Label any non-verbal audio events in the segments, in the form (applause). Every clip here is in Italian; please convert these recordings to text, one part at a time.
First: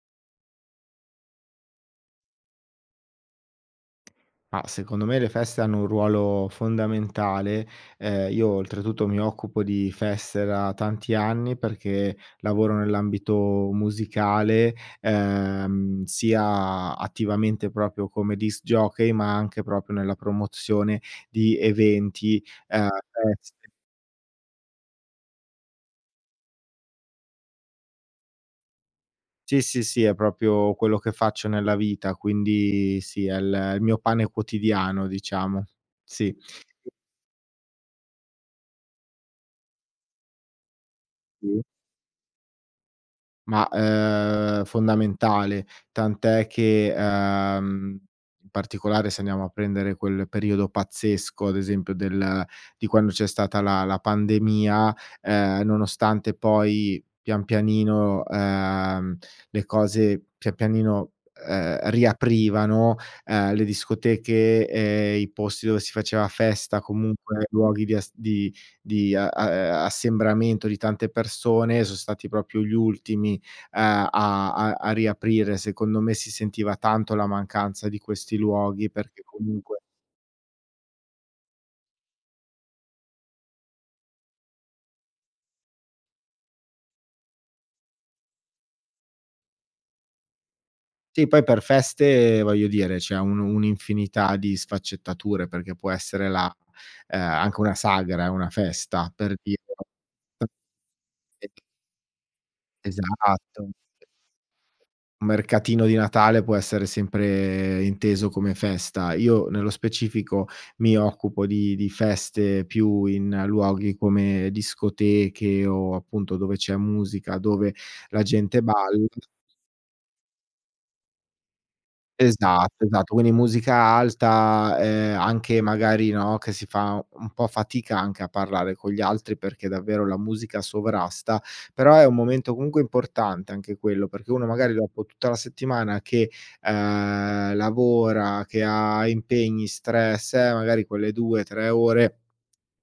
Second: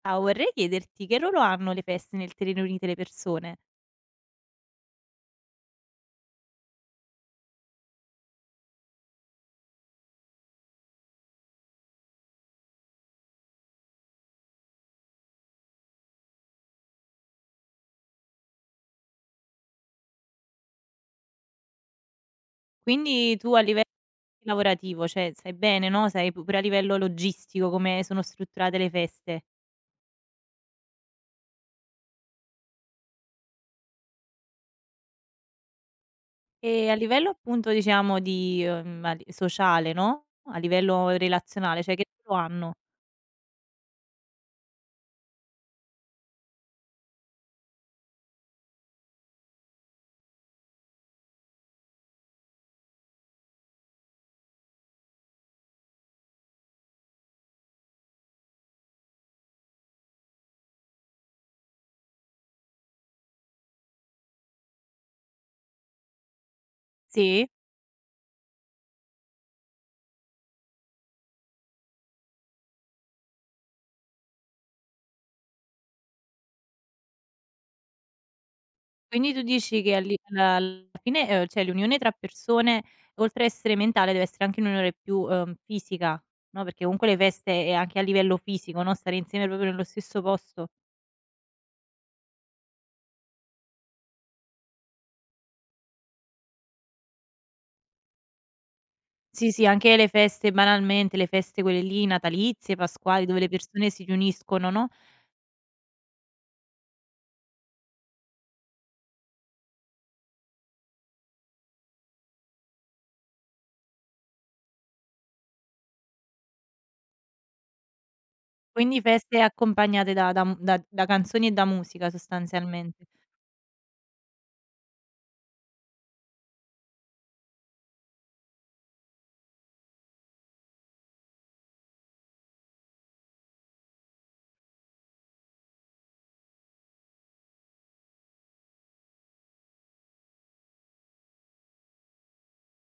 Ciao, vorrei chiederti che ruolo hanno le feste nel tenere unite le persone? Ma secondo me le feste hanno un ruolo fondamentale. Io oltretutto mi occupo di feste da tanti anni perché lavoro nell'ambito musicale, sia attivamente proprio come disc jockey, ma anche proprio nella promozione di eventi, Quindi feste. tu a livello lavorativo, cioè sai bene, no, sai pure a livello logistico come sono strutturate le feste Sì, sì, sì, è proprio quello che faccio nella vita, quindi sì, è il mio pane quotidiano, diciamo. Sì. e a livello appunto diciamo di, a li sociale, no, a livello relazionale, cioè che ruolo hanno? Ma, fondamentale, tant'è che, in particolare se andiamo a prendere quel periodo pazzesco, ad esempio del di quando c'è stata la pandemia, nonostante poi pian pianino, le cose pian pianino, riaprivano, le discoteche e i posti dove si faceva festa, comunque Sì. luoghi di as di a a assembramento di tante persone, son stati proprio gli ultimi eh, a a riaprire. Secondo me si sentiva tanto la mancanza di questi luoghi, perché Quindi tu comunque dici che alli alla alla fine, cioè l'unione tra persone oltre a essere mentale deve essere anche un'unione più, fisica, no, perché comunque le feste è anche a livello fisico, no, stare insieme proprio nello stesso posto. sì, poi per feste, voglio dire, c'è un'infinità di sfaccettature, perché può essere la anche una sagra è una festa, per Sì, dire. sì, anche le feste banalmente, le E feste quelle lì natalizie, pasquali, dove le esatto. persone si riuniscono, no, Un mercatino di Natale può essere sempre inteso come festa. Io nello specifico mi occupo di feste più in luoghi come discoteche o appunto dove c'è musica, dove la gente quindi balla. feste accompagnate da canzoni e da musica Esatto, sostanzialmente. esatto. Quindi musica alta, anche magari, no, che si fa un po' fatica anche a parlare con gli altri perché davvero la musica sovrasta, però è un momento comunque importante anche quello, perché uno magari dopo tutta la settimana che, lavora, che ha impegni, stress, magari quelle 2, 3 ore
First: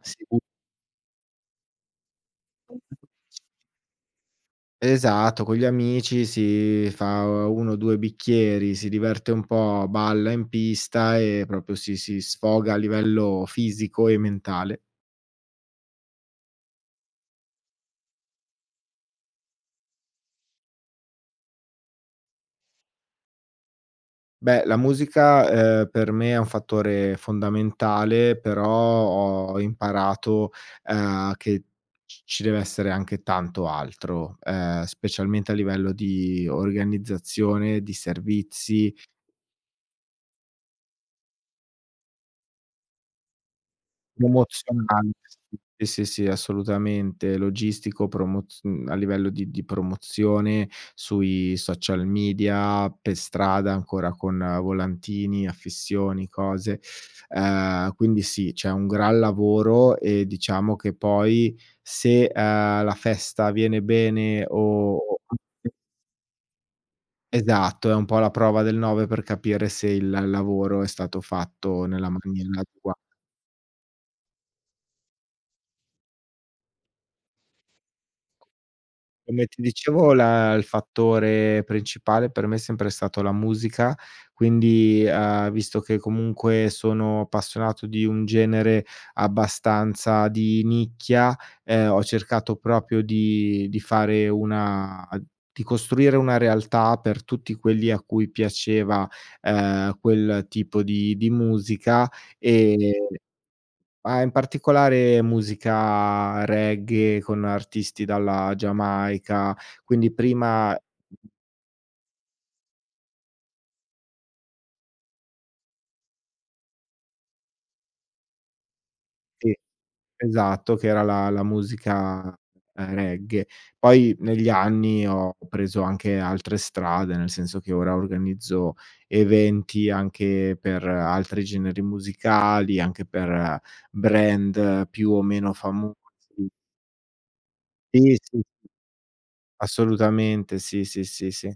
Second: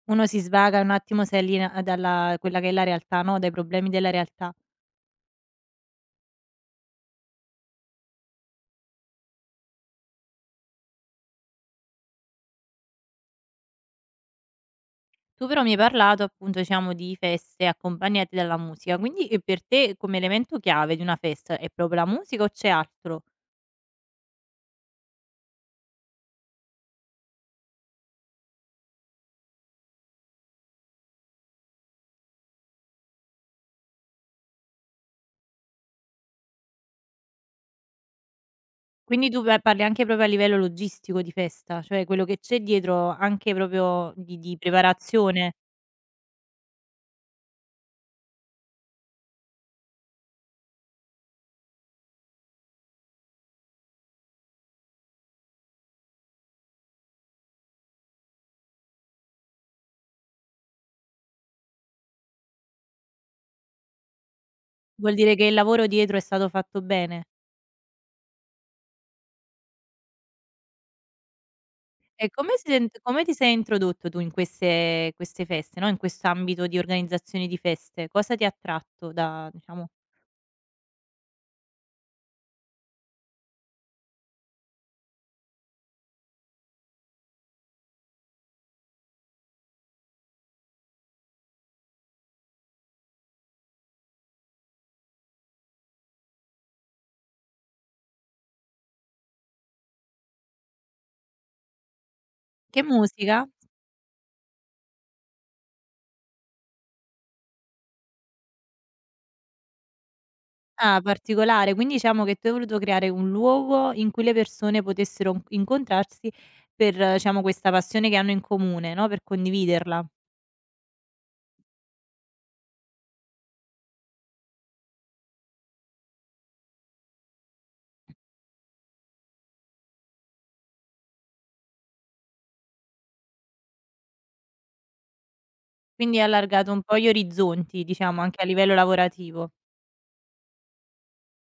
si Uno bu si svaga un attimo, si allinea dalla quella che è la realtà, no, dai problemi della realtà. esatto, con gli amici si fa 1, 2 bicchieri, si diverte un po', balla in pista e proprio si sfoga a livello fisico e mentale. Tu però mi hai parlato appunto, diciamo, di feste accompagnate dalla musica, quindi, per te come elemento chiave di una festa è proprio la musica o c'è altro? Beh, la musica, per me è un fattore fondamentale, però ho imparato, che c ci deve essere anche tanto altro, specialmente a livello di organizzazione, di servizi, Quindi tu pa parli anche proprio a livello logistico di festa, cioè quello che c'è dietro anche proprio di promozionale, preparazione. sì, sì, sì, assolutamente. Logistico, a livello di promozione sui social media, per strada ancora con volantini, affissioni, cose. Quindi sì, c'è un gran lavoro e diciamo che poi se, la festa viene bene o Vuol o dire che il (unintelligible) lavoro dietro è stato fatto bene. esatto, è un po' la prova del 9 per capire se il lavoro è stato fatto nella E come maniera si adegua. sent come ti sei introdotto tu in queste feste, no, in quest'ambito di organizzazione di feste? Cosa ti ha attratto Come da ti diciamo dicevo, la il fattore principale per me è sempre stato la musica, quindi, visto che comunque sono appassionato di un genere abbastanza di nicchia, ho cercato proprio di costruire una realtà per tutti quelli a cui piaceva, quel tipo di musica, ehm che musica? ma in particolare musica reggae con artisti dalla Giamaica, quindi prima Ah, particolare, quindi diciamo che tu hai voluto creare un luogo in cui le persone potessero n incontrarsi per, diciamo, questa passione che hanno in comune, no, per sì, condividerla. esatto, che era la musica, reggae. Poi negli anni ho preso anche altre strade, nel senso che ora organizzo eventi anche per altri generi musicali, anche per brand più o meno famosi. Quindi hai allargato un po' gli orizzonti, Sì, diciamo, sì, anche a sì, livello lavorativo. assolutamente, sì, sì, sì, sì.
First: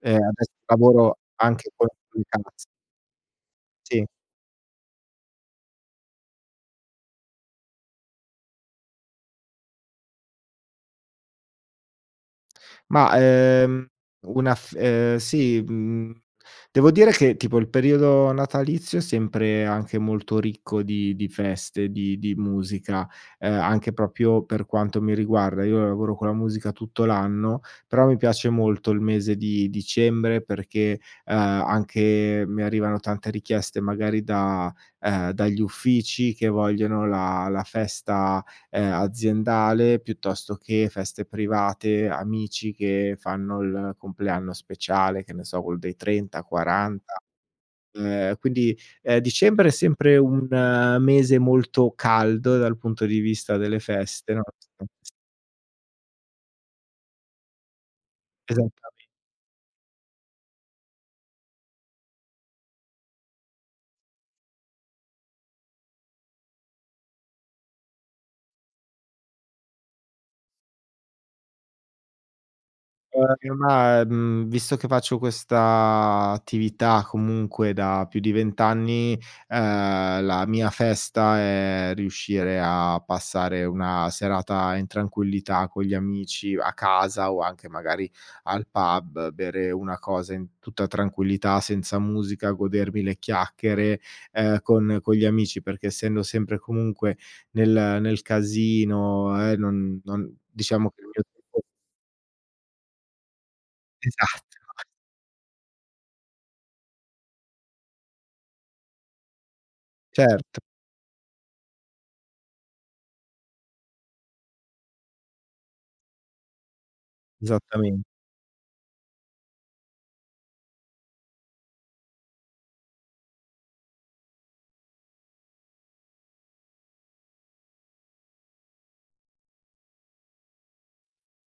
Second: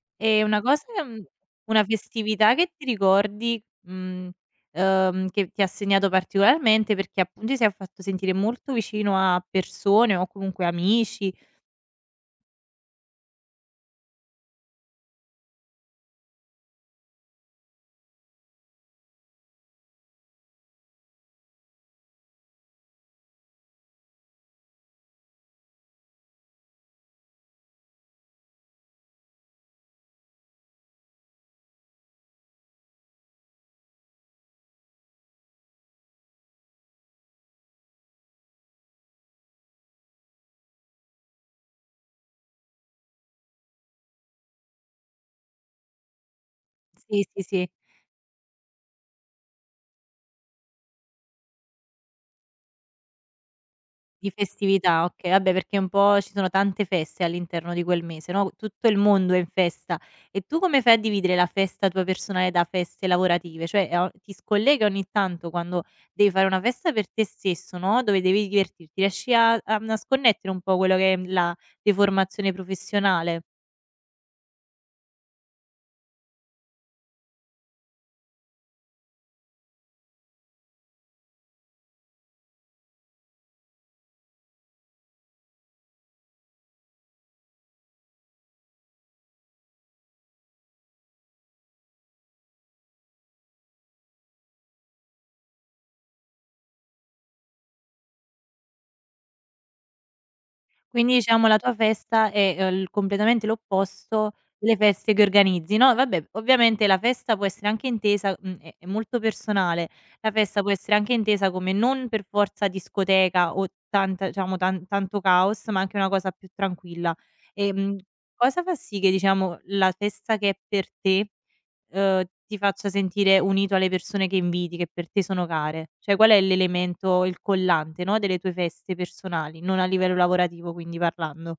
E Adesso una cosa lavoro anche una con i festività ragazzi, che ti ricordi, sì. Che ti ha segnato particolarmente perché appunto ti sei fatto sentire molto vicino a persone o comunque amici. Ma, una f sì, devo dire che tipo il periodo natalizio è sempre anche molto ricco di feste, di musica, anche proprio per quanto mi riguarda. Io lavoro con la musica tutto l'anno, però mi piace molto il mese di dicembre perché, anche mi arrivano tante richieste magari da dagli uffici che vogliono la festa aziendale, piuttosto che feste private, amici che fanno il compleanno speciale, che ne so, quello dei 30, 40. Sì, sì, sì. Quindi, dicembre è sempre un mese molto caldo dal punto di vista delle Di feste, no, festività, okay. Vabbè, perché un po' ci sono tante feste all'interno di quel mese, no, esattamente. tutto il mondo è in festa. E tu come fai a dividere la festa tua personale da feste lavorative? Cioè, ti scolleghi ogni tanto quando devi fare una festa per te stesso, no, dove devi divertirti, riesci a sconnettere un po' quello che è la deformazione professionale? Ma, visto che faccio questa attività comunque da più di 20 anni, la mia festa è riuscire a passare una serata in tranquillità con gli amici a casa o anche magari al pub, bere una cosa in tutta tranquillità, senza musica, godermi le chiacchiere, con gli amici, perché essendo sempre comunque nel casino, non diciamo che il Quindi mio diciamo la tempo tua festa è, il completamente (laughs) l'opposto esatto. delle feste che organizzi, no, vabbè, ovviamente la festa può essere anche intesa è molto personale. La Certo, festa può essere anche intesa come non per forza discoteca o tanta diciamo tanto caos, ma anche una cosa più tranquilla. Ehm, esattamen. cosa fa sì che diciamo la festa che è per te ti faccia sentire unito alle persone che inviti, che per te sono care. Cioè, qual è l'elemento, il collante, no, delle tue feste personali, non a livello lavorativo quindi parlando.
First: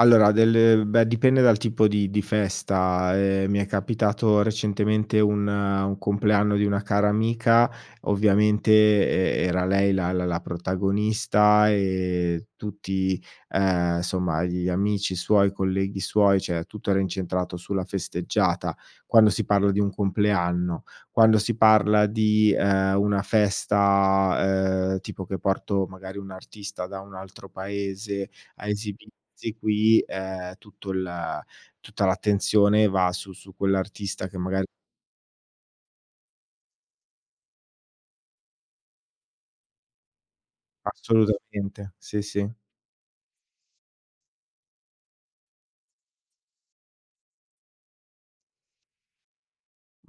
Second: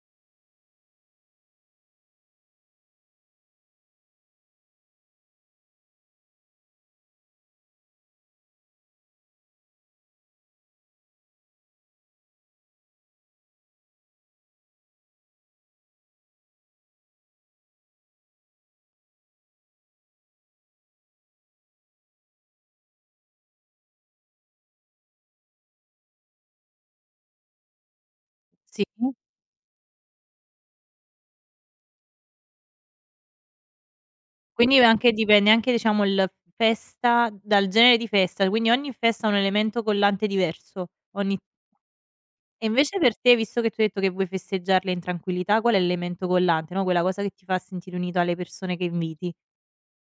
Allora, dipende dal tipo di festa. Mi è capitato recentemente un compleanno di una cara amica, ovviamente era lei la protagonista e tutti, insomma gli amici suoi, i colleghi suoi, cioè tutto era incentrato sulla festeggiata, quando si parla di un compleanno. Quando si parla di, una festa, tipo che porto magari un artista da un altro paese, a Sì. esibirsi qui, tutto il tutta l'attenzione va su quell'artista che magari Quindi anche dipende anche diciamo il festa dal genere di festa, quindi ogni festa ha un elemento collante diverso. ogni assolutamente, sì, sì. e invece per te, visto che tu hai detto che vuoi festeggiarle in tranquillità, qual è l'elemento collante, no, quella cosa che ti fa sentire unito alle persone che inviti?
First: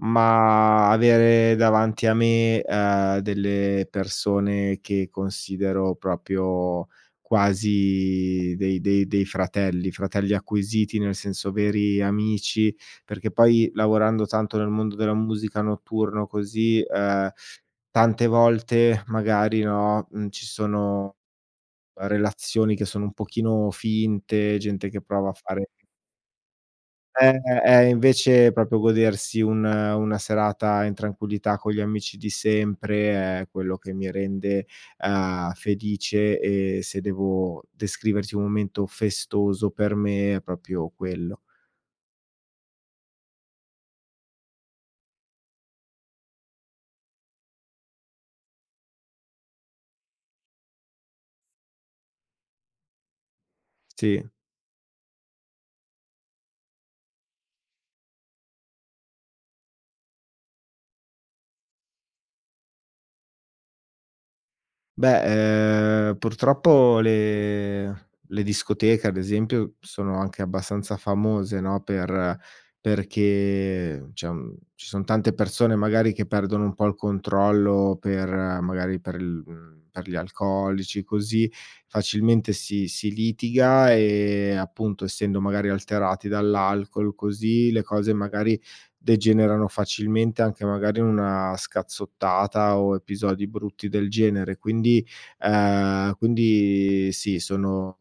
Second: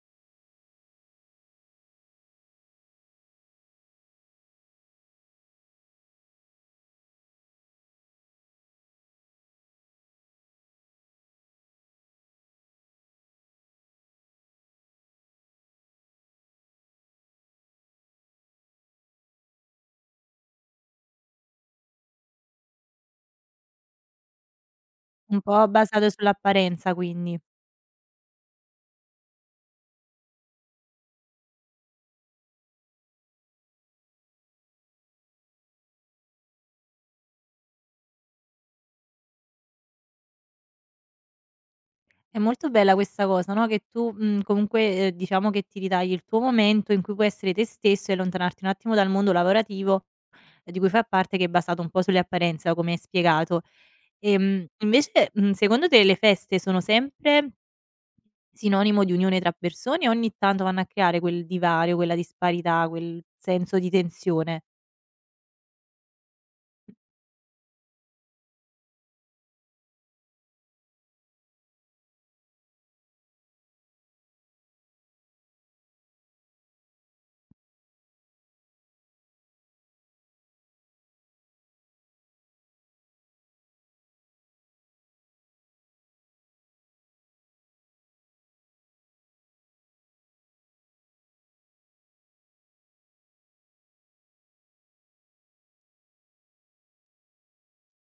Ma avere davanti a me, delle persone che considero proprio quasi dei fratelli, fratelli acquisiti, nel senso veri amici, perché poi lavorando tanto nel mondo della musica notturno così, tante volte magari, no, ci sono relazioni che sono un pochino finte, gente che prova a Un po' fare basato sull'apparenza quindi. eh, invece proprio godersi un una serata in tranquillità con gli amici di sempre è quello che mi rende, felice, e se devo descriverti un momento festoso per me è proprio quello. È molto bella questa cosa, no, che tu, comunque, diciamo che ti ritagli il tuo momento in cui puoi essere te stesso e allontanarti un attimo dal mondo lavorativo di cui fai parte, che è basato un po' sulle apparenze, no, come hai spiegato. Sì. Invece, secondo te le feste sono sempre sinonimo di unione tra persone o ogni tanto vanno a creare quel divario, quella disparità, quel senso di tensione? Beh, purtroppo le discoteche ad esempio sono anche abbastanza famose, no, per perché cioè, ci son tante persone magari che perdono un po' il controllo per magari per il per gli alcolici, così, facilmente si litiga, e appunto essendo magari alterati dall'alcol, così, le cose magari degenerano facilmente, anche magari in una scazzottata o episodi brutti del genere. Quindi quindi sì, sono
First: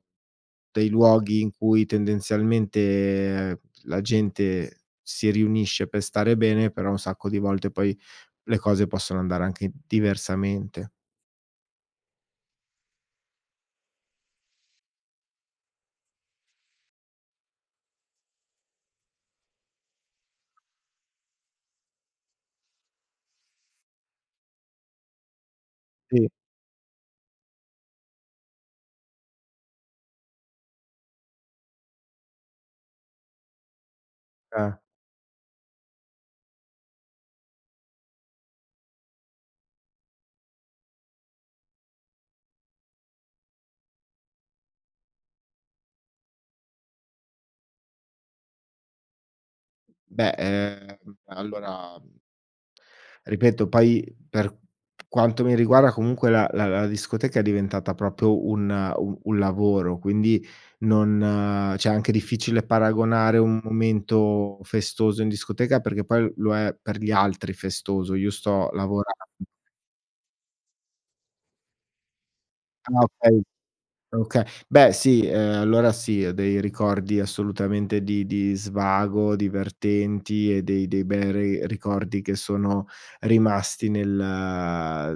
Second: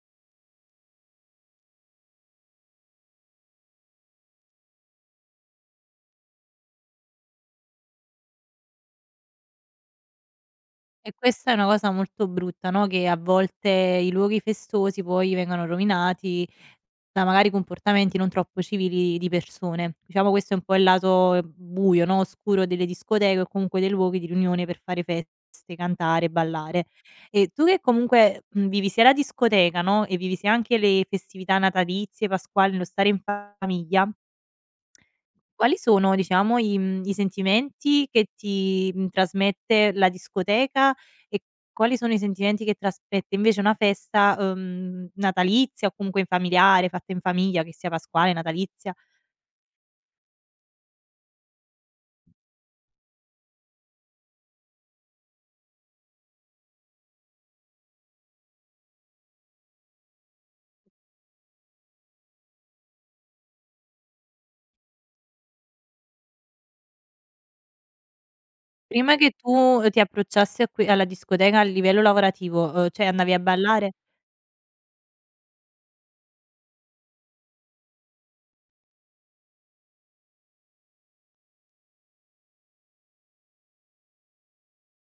dei luoghi in cui tendenzialmente la gente si riunisce per stare bene, però un sacco di volte poi le cose possono andare anche diversamente. E questa è una cosa molto brutta, no, che a volte i luoghi festosi poi vengono rovinati da magari comportamenti non troppo civili di persone. Diciamo questo è un po' il lato buio, no, oscuro delle discoteche o comunque dei luoghi di riunione per fare feste, Sì, cantare, ballare. E tu che comunque, vivi sia la discoteca, no, e vivi sia anche le festività natalizie, pasquali, lo stare in famiglia eh. quali sono, diciamo, i sentimenti che ti, trasmette la discoteca e quali sono i sentimenti che trasmette invece una festa, natalizia o comunque in familiare, fatta in famiglia, che sia pasquale, natalizia? Beh, allora ripeto, poi per quanto mi riguarda comunque la discoteca è diventata proprio un u un lavoro, quindi non cioè è anche difficile paragonare un momento festoso in discoteca, perché poi lo è per gli altri festoso, io sto lavoran Prima che tu ti approcciassi a que alla discoteca a livello lavorativo, ah, cioè andavi a okay. ballare, Okay. Beh sì, allora sì, ho dei ricordi assolutamente di svago, divertenti, e dei bei ri ricordi che sono rimasti nel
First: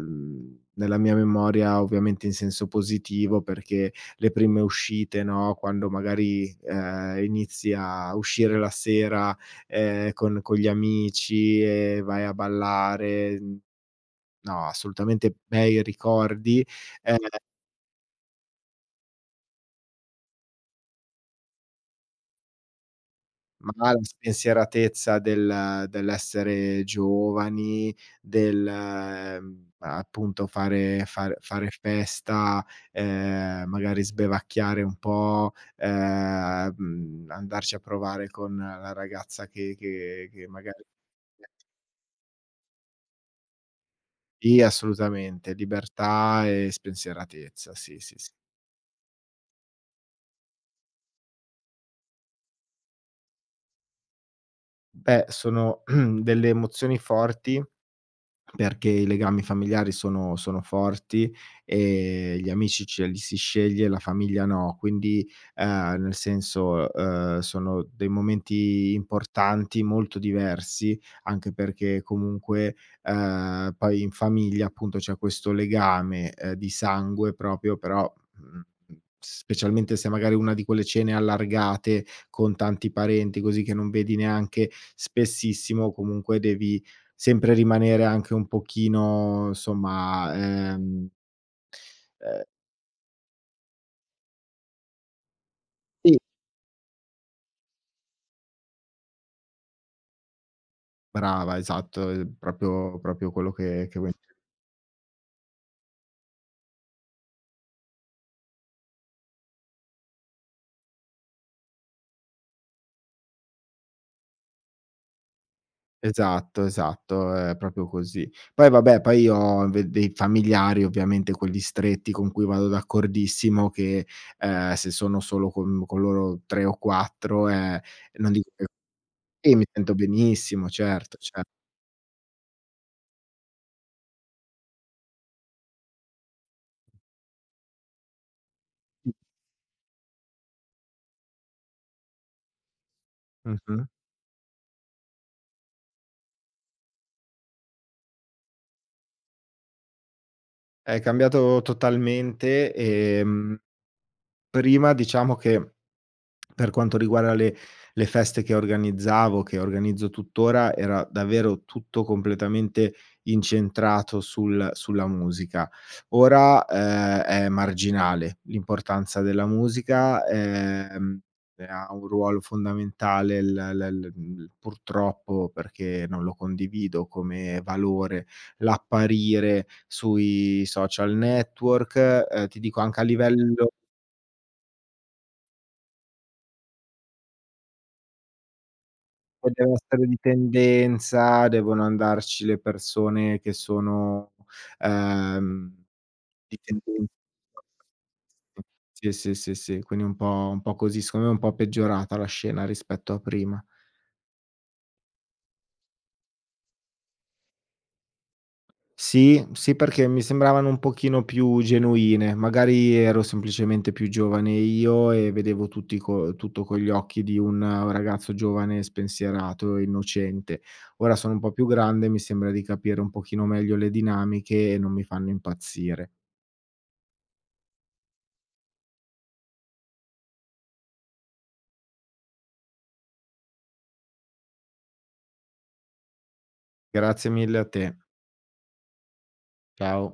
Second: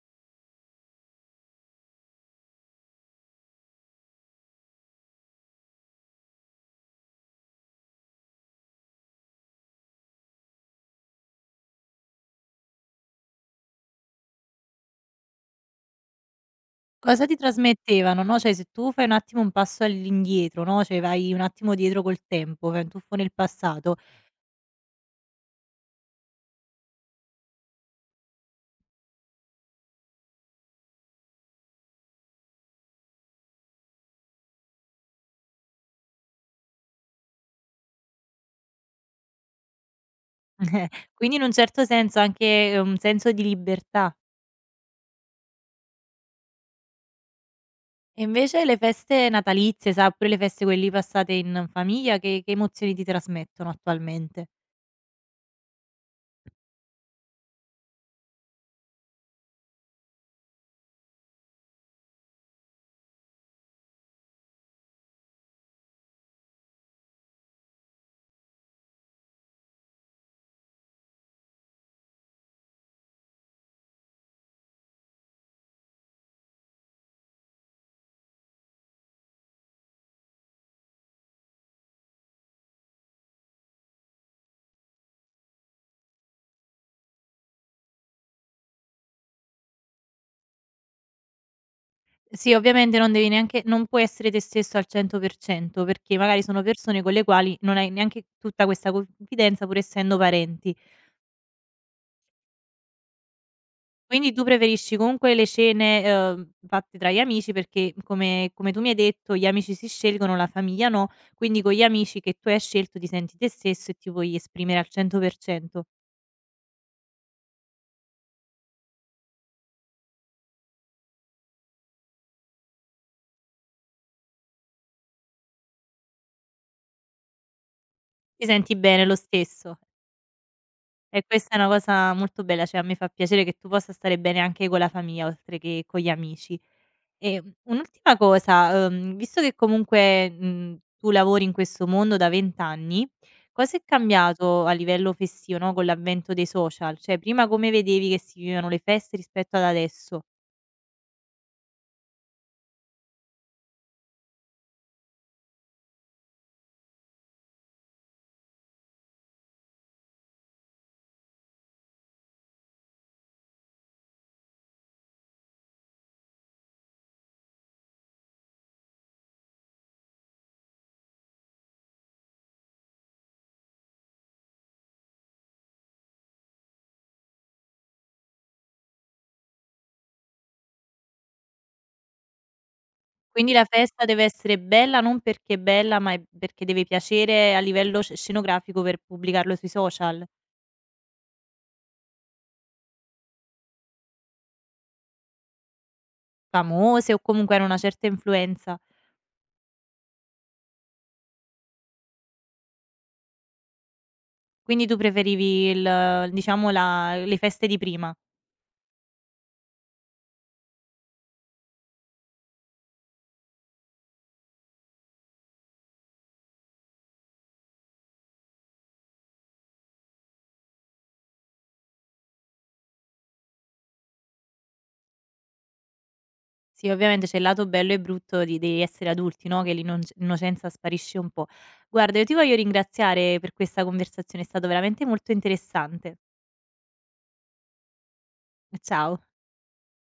nella mia memoria, ovviamente in senso positivo, perché le prime uscite, no, quando magari, inizi a uscire la sera, con gli amici e vai a ballare, no, assolutamente bei ricordi. Ehm cosa ti trasmettevano, no, cioè se tu fai un attimo un passo all'indietro, no, cioè vai un attimo dietro col tempo, fai un tuffo nel Ma passato, la spensieratezza del dell'essere giovani, del, appunto fare festa, magari sbevacchiare un po', andarci a provare con la ragazza che magari (laughs) quindi in un certo senso anche un senso di libertà. sì, assolutamente, libertà e spensieratezza, sì, sì, E sì. invece le feste natalizie, sai, oppure le feste quelli passate in famiglia, che emozioni ti trasmettono attualmente? Beh, sono (clears throat) delle emozioni forti, perché i legami familiari sono forti, gli amici ce li si sceglie, la famiglia no. Quindi, nel senso, sono dei momenti importanti, molto diversi, anche perché comunque, poi in famiglia appunto c'è questo legame, di sangue proprio, però, mhmm, specialmente se magari una di quelle cene allargate con tanti parenti, così, che non vedi neanche spessissimo, comunque devi sempre rimanere anche un pochino insomma, ehm Sì, ovviamente non devi neanche non puoi essere te stesso al 100% sì, perché magari sono persone con le quali non hai neanche tutta questa confidenza pur essendo parenti. brava, esatto, proprio quello che vuoi, Quindi tu preferisci comunque le cene, fatte tra gli amici perché come tu mi hai detto gli amici si scelgono, la famiglia no, quindi con gli amici che tu hai scelto ti senti te stesso e ti puoi esprimere al 100%. esatto, esatto, è proprio così. Poi vabbè, poi io ho inve dei familiari, ovviamente quelli stretti, con cui vado d'accordissimo, che, se sono solo con loro 3 o 4, non Ti dico che senti bene lo sì, mi stesso? sento benissimo, certo, E cer questa è una cosa molto bella, cioè a me fa piacere che tu possa stare bene anche con la famiglia oltre che con gli amici. E, un'ultima cosa, visto che comunque, tu lavori in questo mondo da 20 anni, cosa è mh-mh. cambiato a livello festivo, no, con l'avvento dei social? Cioè prima come vedevi che si vivevano le feste rispetto ad adesso? È cambiato totalmente, prima diciamo che per quanto riguarda le feste che organizzavo, che organizzo tuttora, era davvero tutto completamente incentrato sulla musica. Ora, è marginale l'importanza della musica, e ha un ruolo fondamentale l l l purtroppo, perché non lo condivido come valore, l'apparire sui social network, ti dico anche a Quindi la livello festa deve essere bella non perché è bella, ma è perché deve piacere a livello scenografico per poi pubblicarlo sui deve essere di social? tendenza, devono andarci le persone che sono, ehm, di tendenza. Famose o comunque hanno una certa influenza? Sì, sì, sì, sì, quindi un po' così, secondo me è un po' peggiorata la scena rispetto a prima. Quindi tu preferivi il diciamo la le feste di prima. Sì, sì, perché mi sembravano un pochino più genuine, magari ero semplicemente più giovane io e vedevo tutti co tutto con gli occhi di un ragazzo giovane, spensierato e innocente. Ora sono un po' più grande, mi sembra di capire un pochino meglio le dinamiche, e non mi fanno impazzire. Sì, ovviamente c'è il lato bello e brutto di essere adulti, no, che l'innoc innocenza sparisce un po'. Guarda, io ti voglio ringraziare per questa conversazione, è stato veramente molto interessante. Grazie mille a te. Ciao. Ciao.